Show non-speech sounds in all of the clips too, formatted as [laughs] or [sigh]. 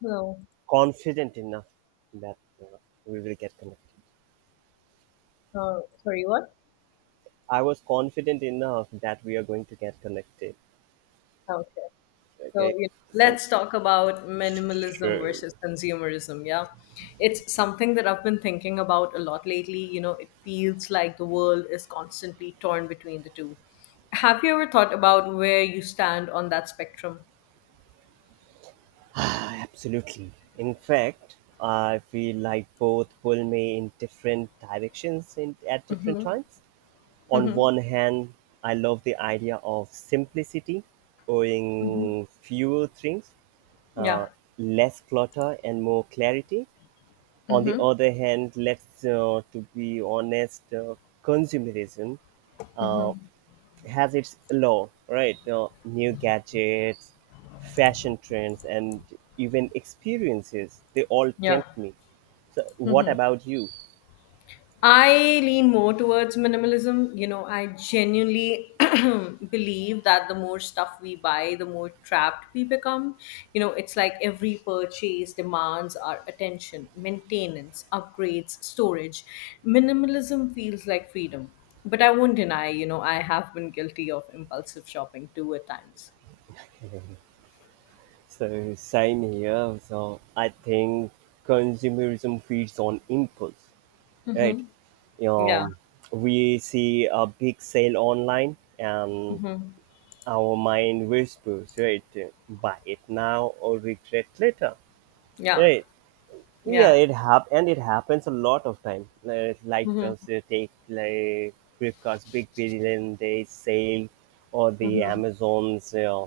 No. Confident enough that we will get connected. Sorry, what? I was confident enough that we are going to get connected. Ah, okay. So, Okay, you so let's talk about minimalism sure, versus consumerism. Yeah. It's something that I've been thinking about a lot lately. You know, it feels like the world is constantly torn between the two. Have you ever thought about where you stand on that spectrum? [sighs] absolutely. In fact, I feel like both pull me in different directions in, at different Mm-hmm. times. On Mm-hmm. one hand, I love the idea of simplicity, owning fewer things, uh, Yeah. less clutter, and more clarity. On the Mm-hmm. other hand, let's to be honest, consumerism uh, has its law, right? New gadgets, fashion trends, and even experiences, they all Yeah. tempt me. So, what Mm-hmm. about you? I lean more towards minimalism. You know, I genuinely [clears throat] believe that the more stuff we buy, the more trapped we become. You know, it's like every purchase demands our attention, maintenance, upgrades, storage. Minimalism feels like freedom. But I won't deny, you know, I have been guilty of impulsive shopping too at times. So, same here. So, I think consumerism feeds on impulse, right? Mm-hmm. Yeah. Um, we see a big sale online, and Mm-hmm. our mind whispers, right? Buy it now or regret later, Yeah. right? Yeah, Yeah. and it happens a lot of time. Like Mm-hmm. those take like Flipkart's Big Billion Day sale or the Mm-hmm. Amazon's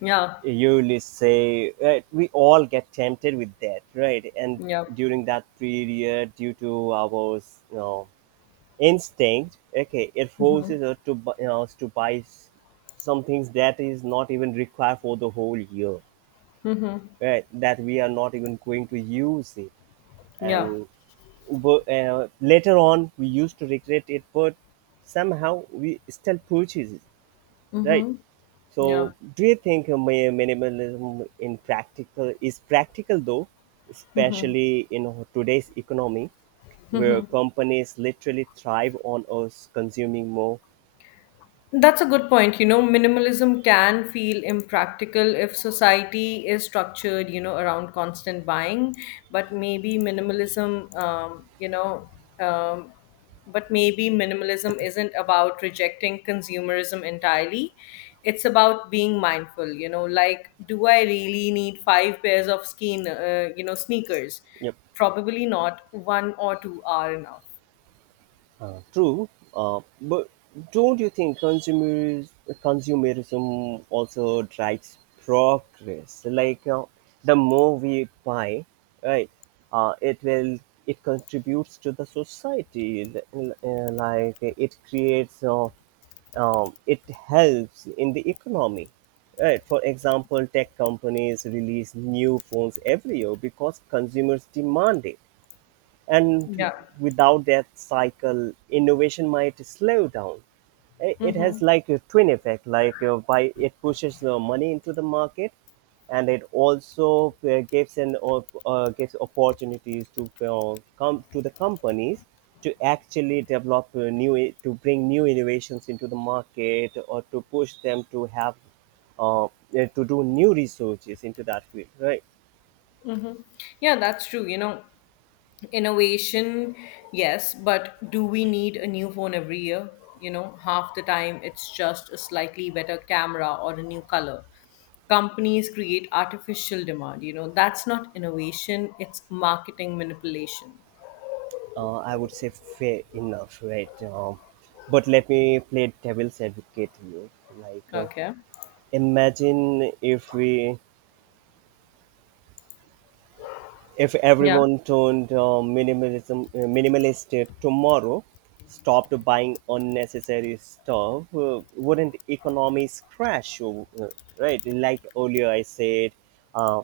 Yeah. yearly sale. Right? We all get tempted with that, right? And Yeah. during that period, due to our you know, instinct, okay, it forces you know, us to buy some things that is not even required for the whole year, right, that we are not even going to use it, Yeah. and but later on we used to regret it, but somehow we still purchase it, right. Mm-hmm. Yeah. So, do you think minimalism in practical is practical though, especially in today's economy, where companies literally thrive on us consuming more? That's a good point. You know, minimalism can feel impractical if society is structured, you know, around constant buying. But maybe minimalism, um, but maybe minimalism isn't about rejecting consumerism entirely. It's about being mindful, you know, like, do I really need five pairs of you know, sneakers? Probably not. One or two are enough. True, but don't you think consumers consumerism also drives progress? Like the more we buy, right, uh, it will it contributes to the society. Like it creates, it helps in the economy. Right. For example, tech companies release new phones every year because consumers demand it, and Yeah. without that cycle, innovation might slow down. It Mm-hmm. has like a twin effect, like by it pushes the money into the market, and it also gives opportunities to come to the companies to actually develop to bring new innovations into the market, or to push them to have uh, uh, to do new researches into that field, right. Yeah, that's true. You know, innovation, yes, but do we need a new phone every year? You know, half the time it's just a slightly better camera or a new color. Companies create artificial demand. You know, that's not innovation, it's marketing manipulation. I would say fair enough, right? But let me play devil's advocate here. Like, Okay. imagine if we, if Yeah. everyone turned minimalism minimalist tomorrow, stopped buying unnecessary stuff, wouldn't economies crash? Right? Like earlier, I said. Uh,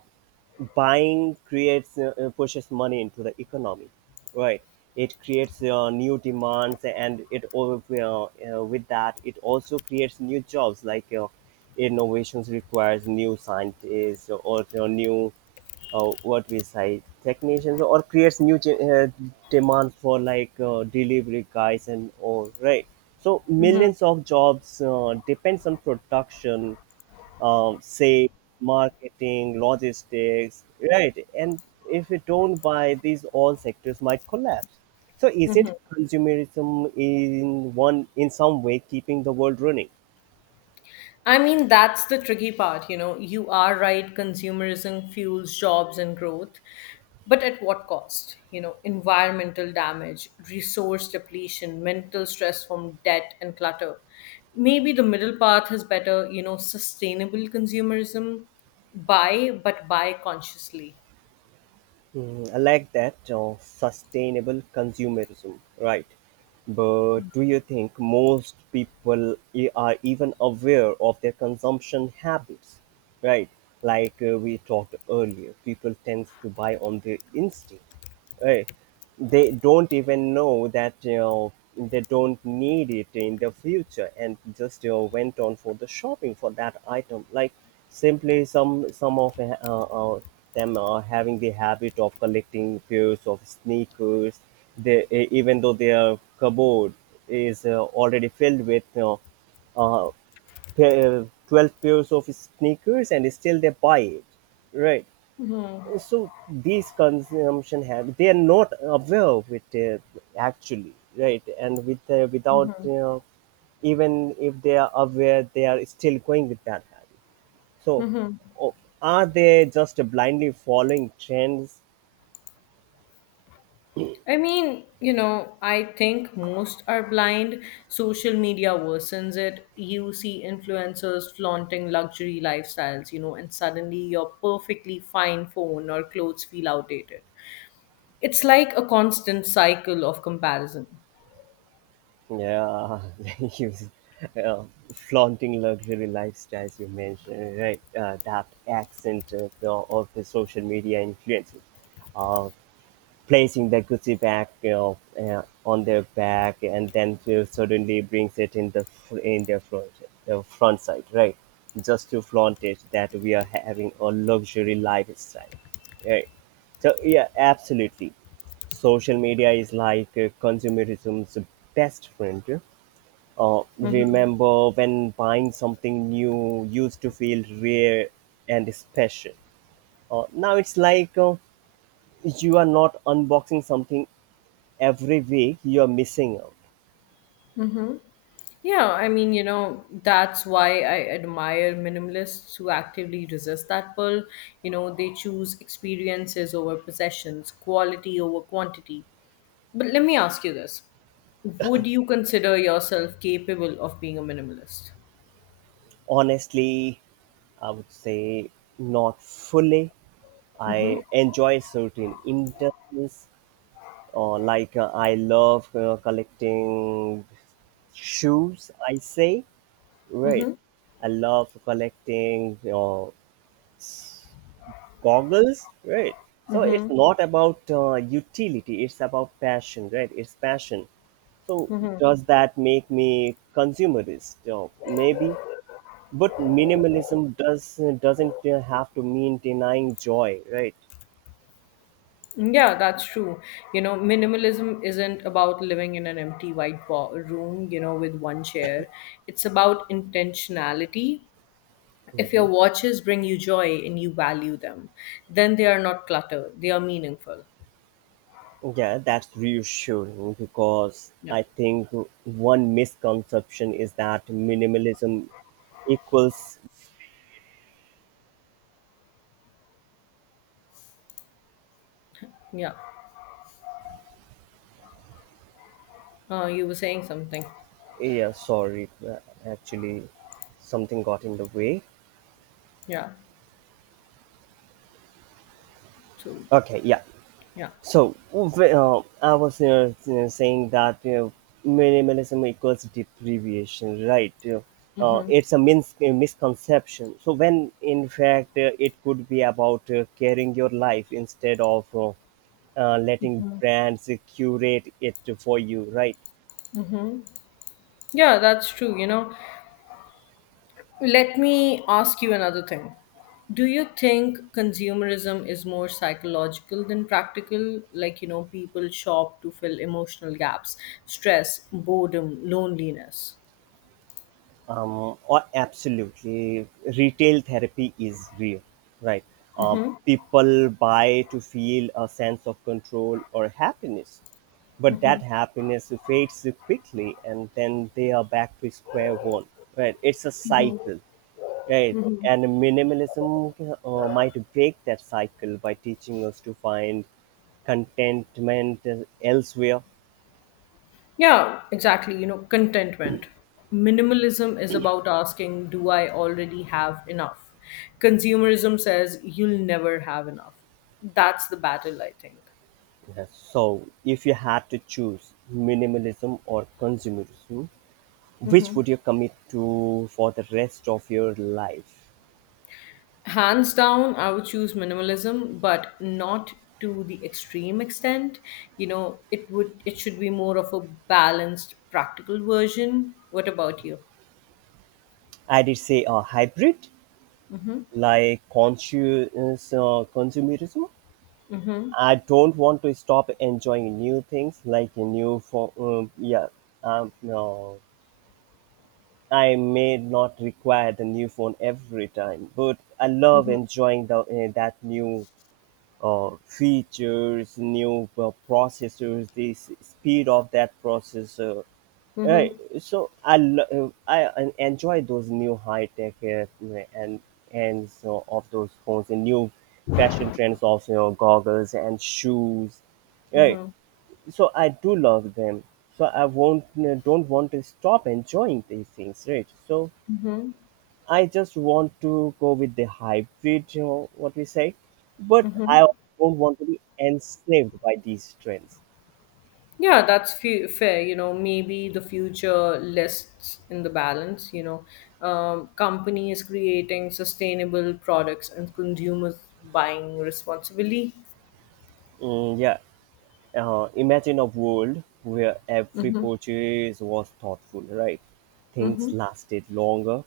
Buying creates pushes money into the economy, right. It creates new demands, and it all with that it also creates new jobs, like innovations requires new scientists, or you know, new what we say technicians, or creates demand for like delivery guys and all, right. So millions of jobs depends on production, sales, marketing, logistics, right? And if we don't buy, these all sectors might collapse. So is it consumerism in one in some way keeping the world running? I mean, that's the tricky part, you know. You are right, consumerism fuels jobs and growth, but at what cost? You know, environmental damage, resource depletion, mental stress from debt and clutter. Maybe the middle path is better, you know, sustainable consumerism, buy, but buy consciously. Mm, I like that sustainable consumerism, right? But do you think most people are even aware of their consumption habits, right? Like we talked earlier, people tend to buy on their instinct, right? They don't even know that, you know, they don't need it in the future, and just, you know, went on for the shopping for that item. Like simply some of them are having the habit of collecting pairs of sneakers. Even though their cupboard is already filled with, you know, uh, 12 pairs of sneakers, and still they buy it, right. So these consumption habits, they are not aware of it, actually, right, and with without you, even if they are aware they are still going with that habit. So o- are they just blindly following trends? I mean, you know, I think most are blind. Social media worsens it. You see influencers flaunting luxury lifestyles, you know, and suddenly your perfectly fine phone or clothes feel outdated. It's like a constant cycle of comparison. Yeah, [laughs] you, uh, flaunting luxury lifestyles you mentioned, right, that accent of the social media influences. Uh, Placing the Gucci bag, you know, on their back, and then to suddenly brings it in in their front, the front side, right? Just to flaunt it that we are having a luxury lifestyle, right? So yeah, absolutely. Social media is like consumerism's best friend. Remember when buying something new used to feel rare and special. Now it's like you are not unboxing something every week, you're missing out. Yeah, I mean, you know, that's why I admire minimalists who actively resist that pull. You know, they choose experiences over possessions, quality over quantity. But let me ask you this. Would you consider yourself capable of being a minimalist? Honestly, I would say not fully. I enjoy certain interests, or like I love collecting shoes. I say, right. I love collecting s- goggles. Right. So it's not about utility. It's about passion. Right. It's passion. So Mm, does that make me consumerist? Maybe. But minimalism doesn't have to mean denying joy, right? yeah, that's true. You know, minimalism isn't about living in an empty white room, you know, with one chair. It's about intentionality. If your Hmm. watches bring you joy and you value them, then they are not clutter, they are meaningful. Yeah, that's reassuring, because Yeah. I think one misconception is that minimalism equals. Yeah. You were saying something. Yeah, sorry, actually, something got in the way. Yeah. So, Okay, yeah. yeah. So, I was you know, saying that minimalism equals deprivation, right? It's a misconception. So, when in fact it could be about carrying your life instead of letting brands curate it for you, right? Yeah, that's true. You know, let me ask you another thing. Do you think consumerism is more psychological than practical? Like, you know, people shop to fill emotional gaps, stress, boredom, loneliness. Or absolutely, retail therapy is real, right? Uh, People buy to feel a sense of control or happiness, but that happiness fades quickly, and then they are back to square one, right? It's a cycle, right? And minimalism might break that cycle by teaching us to find contentment elsewhere. Yeah, exactly. You know, contentment. Minimalism is about asking, do I already have enough? Consumerism says you'll never have enough. That's the battle, I think. Yes. So, if you had to choose minimalism or consumerism, which Mm-hmm. would you commit to for the rest of your life? Hands down, I would choose minimalism, but not to the extreme extent. You know, it should be more of a balanced, practical version. What about you? I did say a hybrid, Mm-hmm. like conscious consumerism. Mm-hmm. I don't want to stop enjoying new things, like a new phone. Yeah, no, I may not require the new phone every time, but I love Mm-hmm. enjoying the that new features, new processors, speed of that processor, right. Mm-hmm. So I lo- I en- enjoy those new high tech and so of those phones and new fashion trends of, you know, goggles and shoes. Right. Mm-hmm. So I do love them. So I won't don't want to stop enjoying these things. Right. So Mm-hmm. I just want to go with the hybrid. You know what we say, but I don't want to be enslaved by these trends. Yeah, that's fair. You know, maybe the future lists in the balance. You know, companies creating sustainable products and consumers buying responsibly. Mm, yeah. Imagine a world where every purchase was thoughtful, right? Things lasted longer,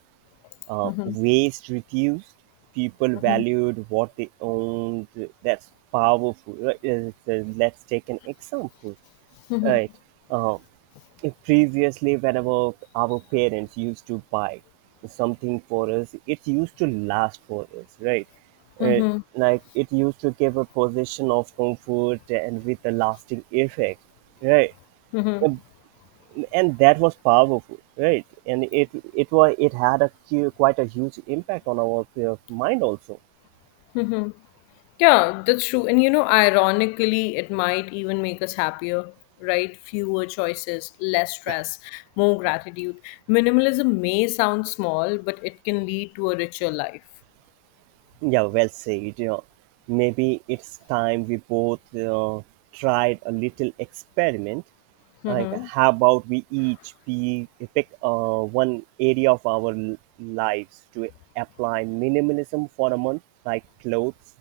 waste reduced, people valued what they owned. That's powerful. Right? So let's take an example, right? Uh, Previously, whenever our parents used to buy something for us, it used to last for us, right? Uh, like it used to give a position of comfort and with a lasting effect, right? Um, And that was powerful, right? And it had quite a huge impact on our mind also. Yeah, that's true. And you know, ironically, it might even make us happier, right? Fewer choices, less stress, more gratitude. Minimalism may sound small, but it can lead to a richer life. Yeah, well said. Maybe it's time we both tried a little experiment. Like, Mhm. how about pick one area of lives to apply minimalism for a month, like clothes,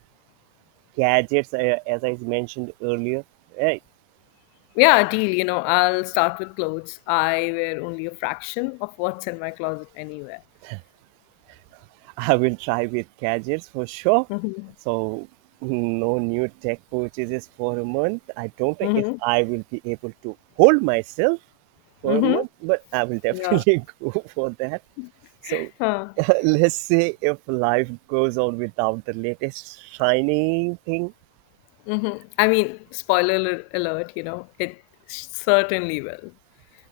gadgets, as I mentioned earlier, right? Yeah, deal. You know, I'll start with clothes. I wear only a fraction of what's in my closet anywhere. I will try with gadgets for sure. Hmm. So mm, no new tech purchases for a month. I don't know if Hmm. I will be able to hold myself for a month, but I will Yeah. definitely [laughs] go for that. So Huh. [laughs] let's say if life goes on without the latest shiny thing, Mm-hmm. I mean, spoiler alert, you know, it certainly will.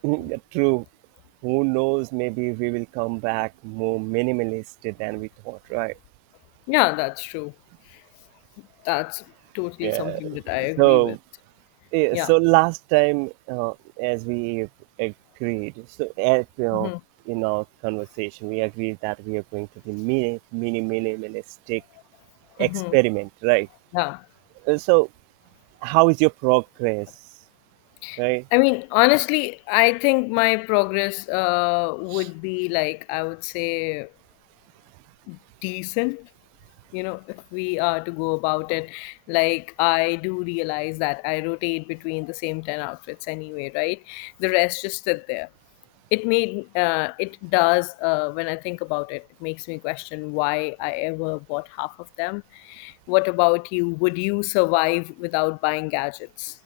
[laughs] true. Who knows? Maybe we will come back more minimalist than we thought, right? Yeah, that's true. That's totally Yeah. something that I agree with. So yeah, Yeah. so last time, as we agreed, so as you know, in our conversation, we agreed that we are going to be minimalistic experiment, right? Yeah. So, how is your progress, right? I mean, honestly, I think my progress would be like, I would say, decent, you know, if we are to go about it. Like, I do realize that I rotate between the same 10 outfits anyway, right? The rest just sit there. It made it does When I think about it, it makes me question why I ever bought half of them. What about you? Would you survive without buying gadgets?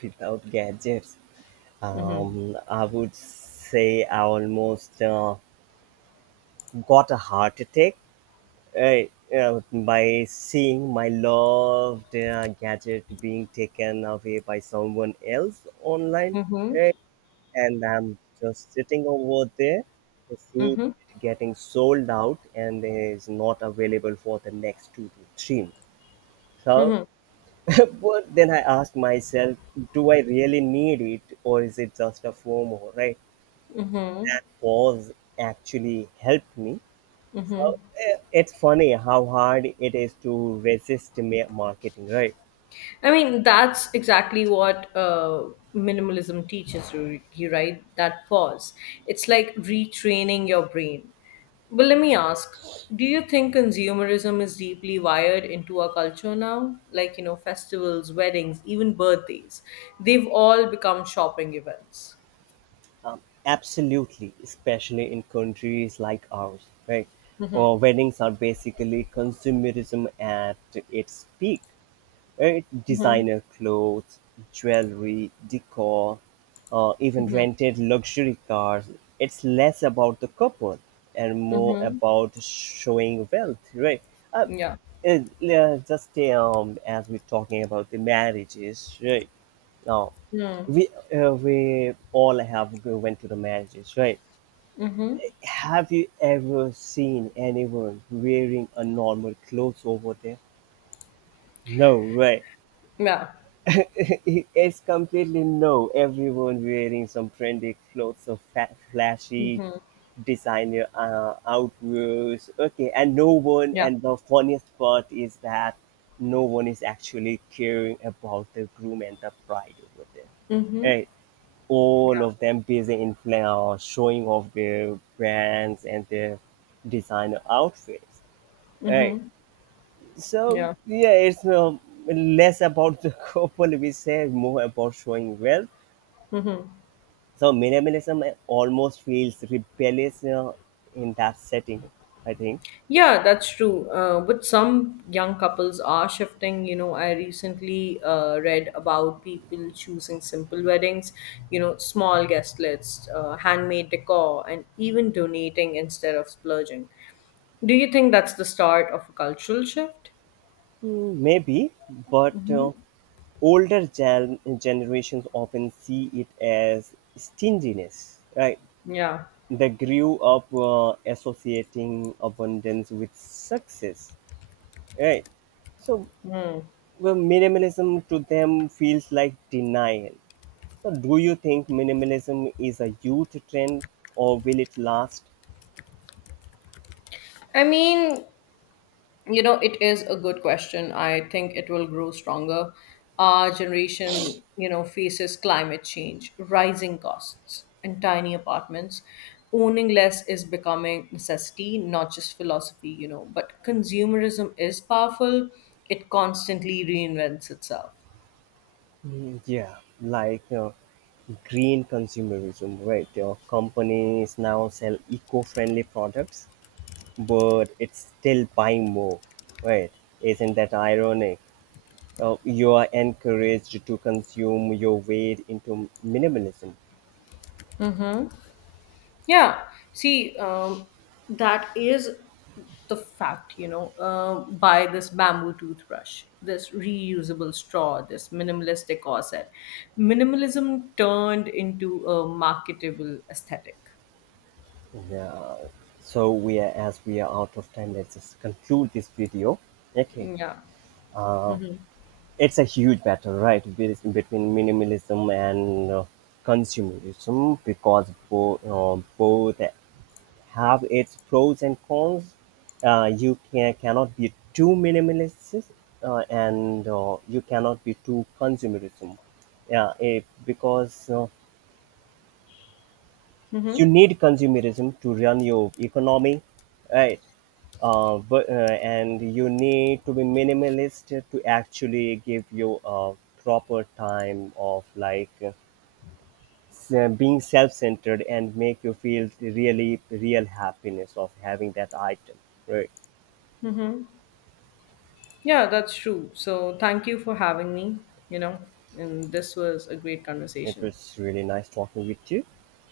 Without gadgets, Mm-hmm. I would say I almost got a heart attack, right, by seeing my loved gadget being taken away by someone else online, Mm-hmm. eh, and I'm just sitting over there, seeing Mm-hmm. it getting sold out and is not available for the next two to three months. So, [laughs] but then I ask myself, do I really need it, or is it just a FOMO? Right? Mm-hmm. Pause actually helped me. So it's funny how hard it is to resist marketing, right? I mean, that's exactly what minimalism teaches you, right? That pause. It's like retraining your brain. But let me ask, do you think consumerism is deeply wired into our culture now? Like, you know, festivals, weddings, even birthdays, they've all become shopping events. Absolutely, especially in countries like ours, right? Or weddings are basically consumerism at its peak. It designer clothes, jewelry, decor, even rented luxury cars. It's less about the couple and more Mm-hmm. about showing wealth, right? Uh, Yeah. Le- just as we're talking about the marriages, right? Now we we all went to the marriages, right? Have you ever seen anyone wearing a normal clothes over there? No, right? Yeah. [laughs] It's completely no. Everyone wearing some trendy clothes or flashy designer outwears. Okay, and no one. Yeah. And the funniest part is that no one is actually caring about the groom and the bride over there. Mm-hmm. Eh, all of them busy in flair, showing off their brands and their designer outfits. Eh, so Yeah. yeah, it's less about the [laughs] couple we say, more about showing wealth. Yeah. So minimalism almost feels rebellious in that setting. I think Yeah, that's true. But some young couples are shifting. You know, I recently read about people choosing simple weddings, you know, small guest lists, handmade decor, and even donating instead of splurging. Do you think that's the start of a cultural shift? hmm, maybe, but Mhm. older generations often see it as stinginess. Right? Yeah. They grew up associating abundance with success. Right? So well, minimalism to them feels like denial. So do you think minimalism is a youth trend or will it last? I mean, you know, it is a good question. I think it will grow stronger. Our generation, you know, faces climate change, rising costs, and tiny apartments. Owning less is becoming necessity, not just philosophy, you know, but consumerism is powerful. It constantly reinvents itself. Mm, yeah, like green consumerism, right? Your companies now sell eco friendly products, but it's still buying more, right? Isn't that ironic? You are encouraged to consume your way into minimalism. Yeah, see, that is the fact, you know, by this bamboo toothbrush, this reusable straw, this minimalistic corset. Minimalism turned into a marketable aesthetic. Yeah, so we are, as we are out of time, let's just conclude this video. Okay. Yeah. Uh, it's a huge battle, right, between minimalism and consumerism, because both have its pros and cons. You can, cannot be too minimalist and you cannot be too consumerism. Yeah, eh, because you Mm-hmm. need consumerism to run your economy, right? And you need to be minimalist to actually give you a proper time of like being self-centered and make you feel really real happiness of having that item, right. Yeah, that's true. So thank you for having me, you know, and this was a great It conversation. was really nice talking with you.